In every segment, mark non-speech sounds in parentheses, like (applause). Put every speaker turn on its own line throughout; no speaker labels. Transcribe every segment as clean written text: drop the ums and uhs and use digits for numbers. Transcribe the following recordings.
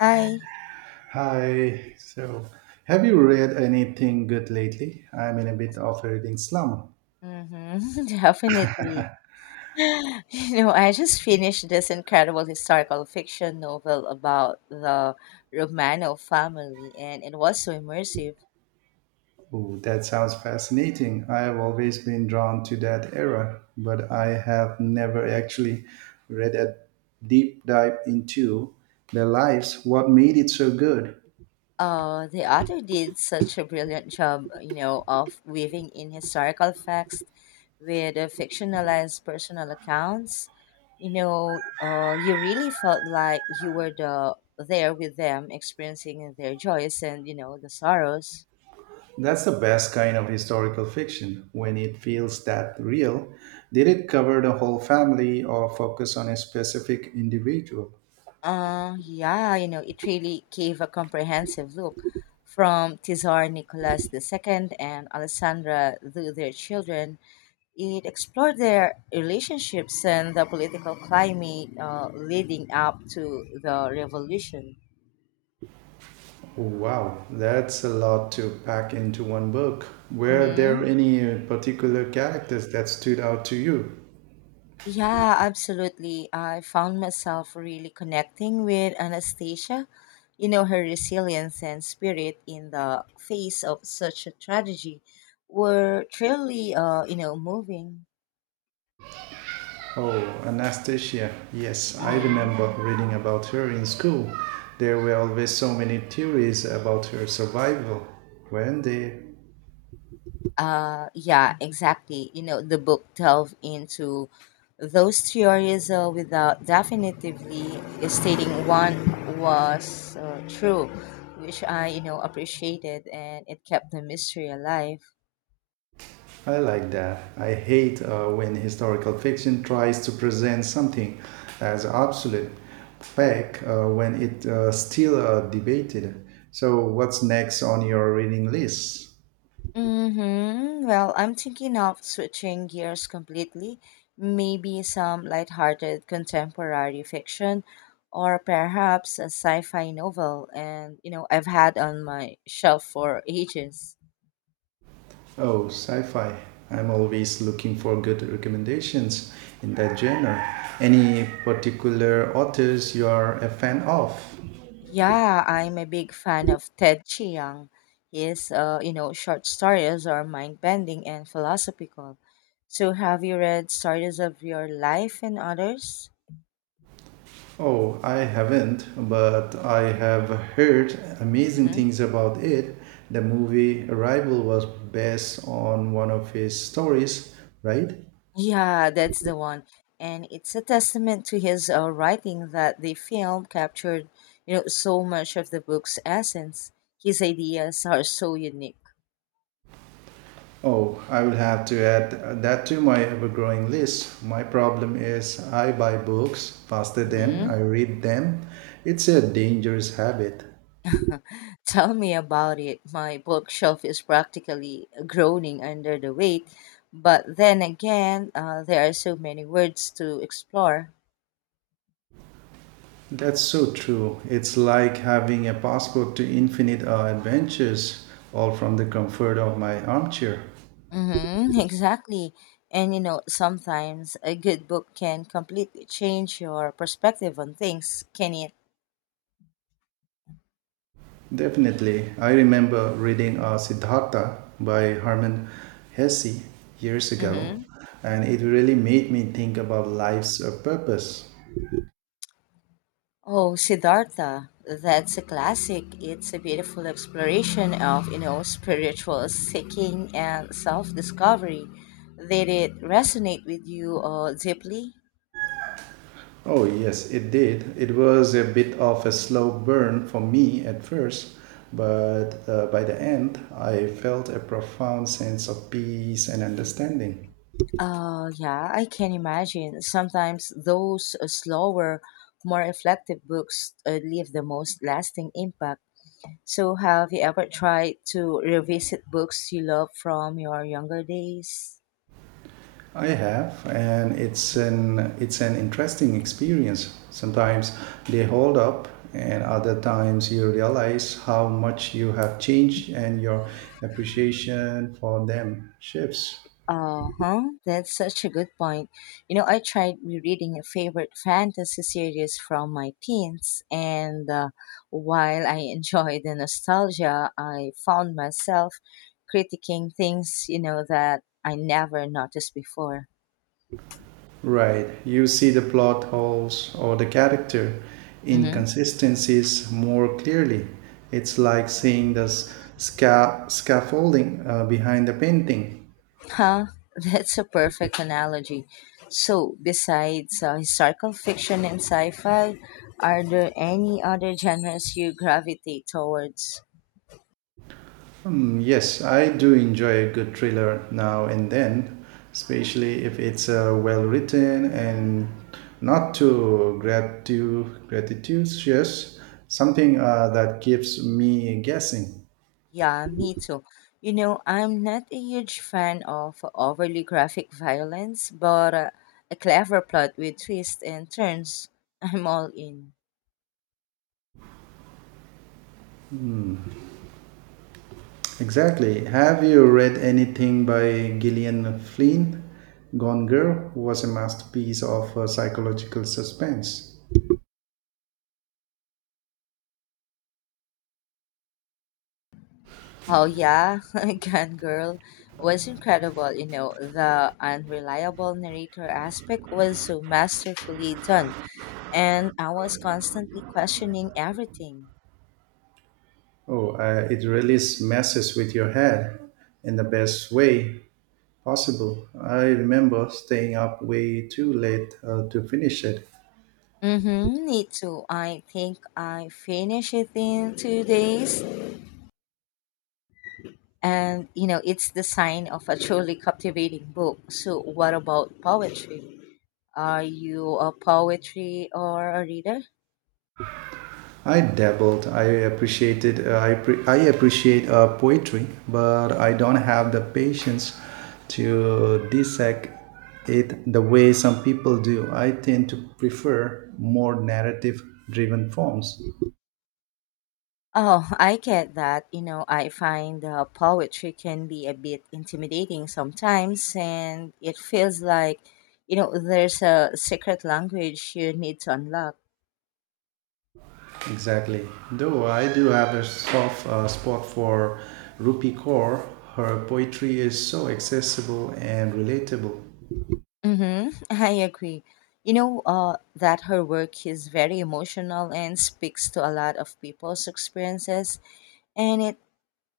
Hi.
Hi. So, have you read anything good lately? I'm in a bit of a reading slump.
Mm-hmm. (laughs) Definitely. (laughs) I just finished this incredible historical fiction novel about the Romanov family, and it was so immersive.
Oh, that sounds fascinating. I have always been drawn to that era, but I have never actually read a deep dive into their
Mm.
lives. What made it so good?
The author did such a brilliant job, of weaving in historical facts with fictionalized personal accounts. You really felt like you were there with them, experiencing their joys and the sorrows.
That's the best kind of historical fiction when it feels that real. Did it cover the whole family or focus on a specific individual?
It really gave a comprehensive look from Tsar Nicholas II and Alessandra through their children. It explored their relationships and the political climate leading up to the revolution.
Wow, that's a lot to pack into one book. Were there
Mhm.
any particular characters that stood out to you?
Yeah, absolutely. I found myself really connecting with Anastasia, her resilience and spirit in the face of such a tragedy were truly moving.
Oh, Anastasia. Yes, I
Hmm.
remember reading about her in school. There were always so many theories about her survival, weren't there?
Yeah, exactly. The book delved into those theories without definitively stating one was true, which I appreciated, and it kept the mystery alive.
I like that. I hate when historical fiction tries to present something as absolute fact when it still debated. So, what's next on your reading list?
Mm-hmm. Well, I'm thinking of switching gears completely. Maybe some lighthearted contemporary fiction or perhaps a sci-fi novel. I've had on my shelf for ages.
Oh, sci-fi. I'm always looking for good recommendations in that genre. Any particular authors you are a fan of?
Yeah, I'm a big fan of Ted Chiang. His short stories are mind-bending and philosophical. So have you read Stories of Your Life and Others?
Oh, I haven't, but I have heard amazing things about it. The movie Arrival was based on one of his stories, right?
Yeah, that's the one. And it's a testament to his writing that the film captured, so much of the book's essence. His ideas are so unique.
Oh, I will have to add that to my ever growing list. My problem is I buy books faster than I
Hmm.
read them. It's a dangerous habit.
(laughs) Tell me about it. My bookshelf is practically groaning under the weight. But then again, there are so many words to explore.
That's so true. It's like having a passport to infinite adventures, all from the comfort of my armchair.
Mm-hmm, (laughs) exactly. Sometimes a good book can completely change your perspective on things, can it?
Definitely. I remember reading Siddhartha by Herman Hesse years ago,
Mm-hmm.
and it really made me think about life's purpose.
Oh, Siddhartha, that's a classic. It's a beautiful exploration of, spiritual seeking and self-discovery. Did it resonate with you deeply?
Oh, yes, it did. It was a bit of a slow burn for me at first, but by the end, I felt a profound sense of peace and understanding.
Yeah, I can imagine. Sometimes those slower, more reflective books leave the most lasting impact. So, have you ever tried to revisit books you love from your younger days?
I have, and it's an interesting experience. Sometimes they hold up, and other times you realize how much you have changed, and your appreciation for them shifts.
Uh huh. That's such a good point. I tried rereading a favorite fantasy series from my teens, and while I (laughs) enjoy the nostalgia, I found myself critiquing things, that I never noticed before.
Right, you see the plot holes or the character
Mm-hmm.
inconsistencies more clearly. It's like seeing the scaffolding behind the painting.
Huh? (laughs) That's a perfect analogy. So, besides historical fiction and sci fi, are there any other genres you gravitate towards?
Hmm, yes, I do enjoy a good thriller now and then, especially if it's well written and not too gratitudious, something that keeps me guessing.
Yeah, me too. I'm not a huge fan of overly graphic violence, but a clever plot with twists and turns, (laughs) I'm all in.
Exactly. Have you read anything by Gillian Flynn? Gone Girl was a masterpiece of psychological suspense.
Oh yeah, (laughs) Gun Girl was incredible. The unreliable narrator aspect was so masterfully done, and I was constantly questioning everything.
Oh, it really messes with your head in the best way. Possible. I remember staying up way too late to finish it.
Mm-hmm, me too. I think I finished it in 2 days, and it's the sign of a truly captivating book. So, what about poetry? Are you a poetry or a reader?
I dabbled. I appreciated. I appreciate poetry, but I don't have the patience to dissect it the way some people do. I tend to prefer more narrative-driven forms.
Oh, I get that. I find poetry can be a bit intimidating sometimes, and it feels like, there's a secret language you need to unlock.
Exactly. Though I do have a soft spot for Rupi Kaur. Her poetry is so accessible and relatable.
Mm-hmm. (laughs) I agree. That her work is very emotional and speaks to a lot of people's experiences, and it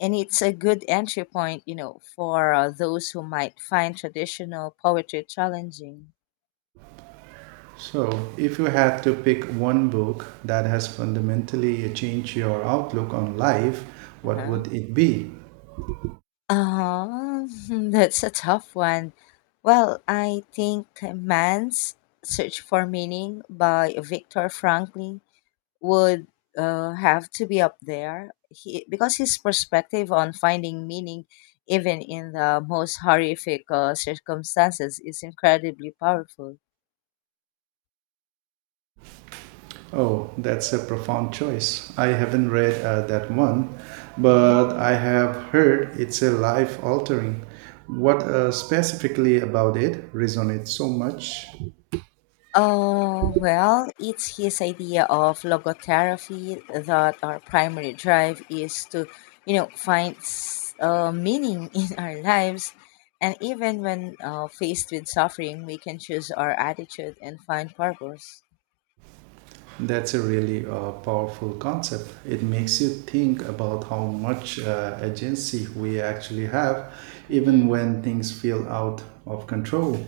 and it's a good entry point, for those who might find traditional poetry challenging.
So, if you had to pick one book that has fundamentally changed your outlook on life, what
Uh-huh.
would it be?
Uh, (laughs) that's a tough one. Well, I think Man's Search for Meaning by Viktor Frankl would have to be up there. He, because his perspective on finding meaning, even in the most horrific circumstances, is incredibly powerful.
Oh, that's a profound choice. I haven't read that one,
Mhm.
but I have heard it's a life altering. What specifically about it resonates so much?
Oh, well, it's his idea of logotherapy that our primary drive is to, find meaning (laughs) in our lives. And even when faced with suffering, we can choose our attitude and find purpose.
That's a really powerful concept. It makes you think about how much agency we actually have, even
Hmm.
when things feel out of control.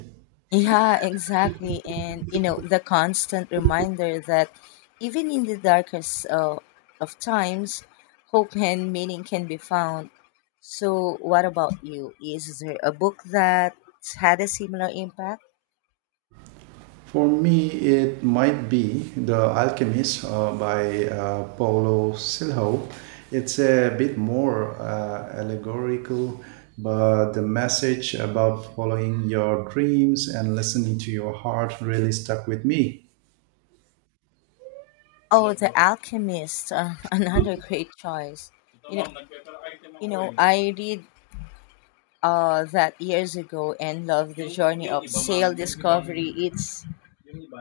Yeah, exactly. The constant reminder that even in the darkest of times, hope and meaning can be found. So, what about you? Is there a book that had a similar impact?
For me, it might be The Alchemist by Paulo Coelho. It's a bit more allegorical, but the message about following your dreams and listening to your heart really stuck with me.
Oh, The Alchemist, (laughs) another great choice. You know, I read that years ago and love the journey of sail discovery it's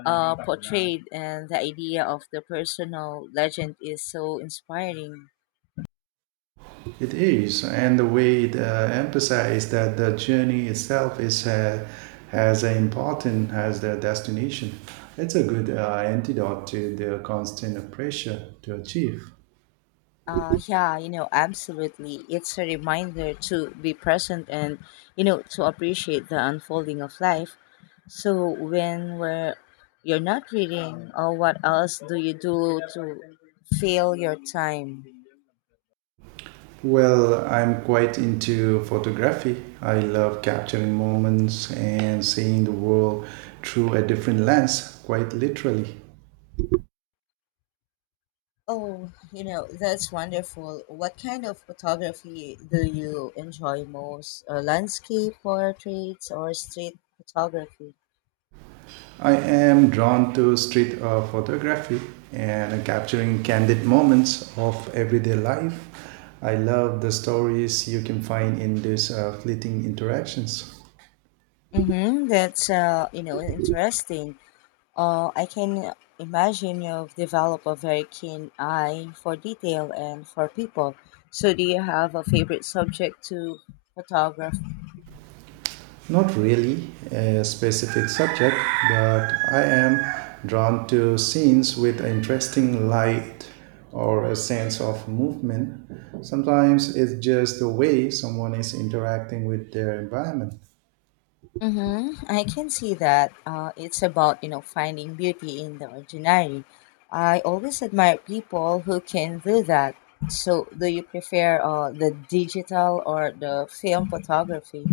uh, portrayed, and the idea of the personal legend is so inspiring.
It is, and the we emphasize that the journey itself is as important as the destination. It's a good antidote to the constant pressure to achieve.
Absolutely. It's a reminder to be present and, to appreciate the unfolding of life. So you're not reading, or what else do you do to fill your time?
Well, I'm quite into photography. I love capturing moments and seeing the world through a different lens, quite literally.
Oh, that's wonderful. What kind of photography do you enjoy most? Landscape portraits or street photography?
I am drawn to street photography and capturing candid moments of everyday life. I love the stories you can find in these fleeting interactions.
Mm-hmm. That's interesting. I can imagine you've developed a very keen eye for detail and for people. So, do you have a favorite subject to photograph?
Not really a specific subject, but I am drawn to scenes with interesting light or a sense of movement. Sometimes it's just the way someone is interacting with their environment.
Mm-hmm. I can see that. It's about, finding beauty in the ordinary. I always admire people who can do that. So, do you prefer the digital or the film photography?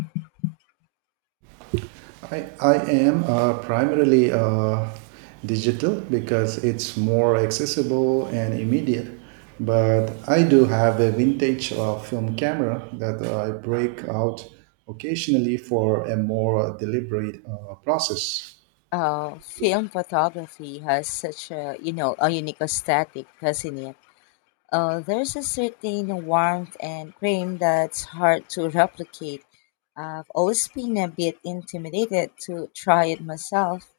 I am primarily digital because it's more accessible and immediate. But I do have a vintage film camera that I break out occasionally for a more deliberate process.
Film photography has such a, a unique aesthetic, doesn't it? There's a certain warmth and cream that's hard to replicate. I've always been a bit intimidated to try it myself.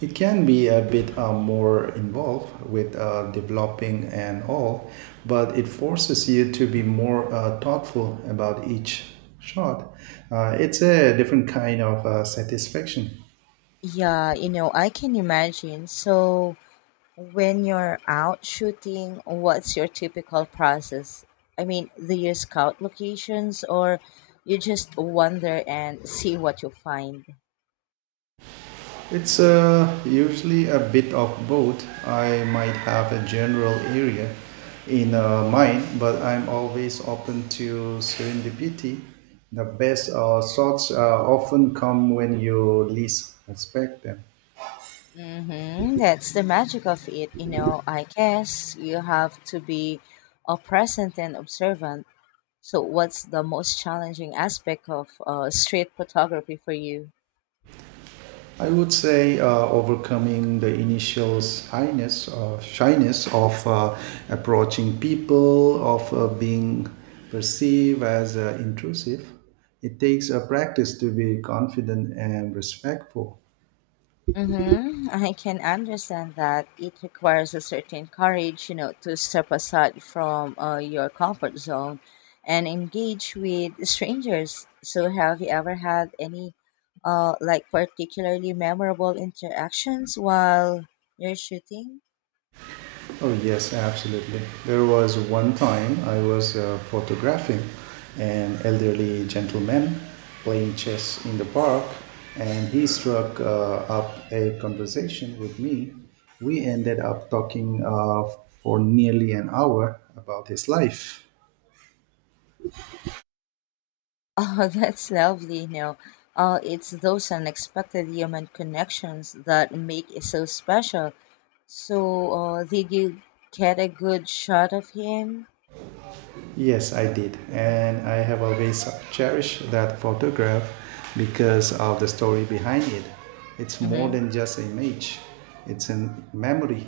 It can be a bit more involved with developing and all, but it forces you to be more thoughtful about each shot. It's a different kind of satisfaction.
Yeah, I can imagine. So, when you're out shooting, what's your typical process? I mean, do you scout locations or you just wander and see what you find?
It's usually a bit of both. I might have a general area in mind, but I'm always open to serendipity. The best shots often come when you least expect them.
Mm-hmm. That's the magic of it, you know. I guess you have to be present and observant. So, what's the most challenging aspect of street photography for you?
I would say overcoming the initial shyness, of approaching people, of being perceived as intrusive. It takes a practice to be confident and respectful.
Mm-hmm. I can understand that it requires a certain courage, to step aside from your comfort zone and engage with strangers. So, have you ever had any, like particularly memorable interactions while you're shooting?
Oh, yes, absolutely. There was one time I was photographing an elderly gentleman playing chess in the park, and he struck up a conversation with me. We ended up talking for nearly an hour about his life.
Oh, (laughs) that's lovely. No, it's those unexpected human connections that make it so special. So, did you get a good shot of him?
Yes, I did. And I have always cherished that photograph because of the story behind it. It's more
Mm-hmm.
than just an image, it's a memory.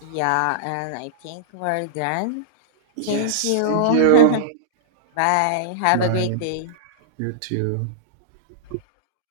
Yeah, and I think we're done. Thank
Yes.
you.
Thank
(laughs)
you.
Bye. Have a great
Bye.
day.
You too.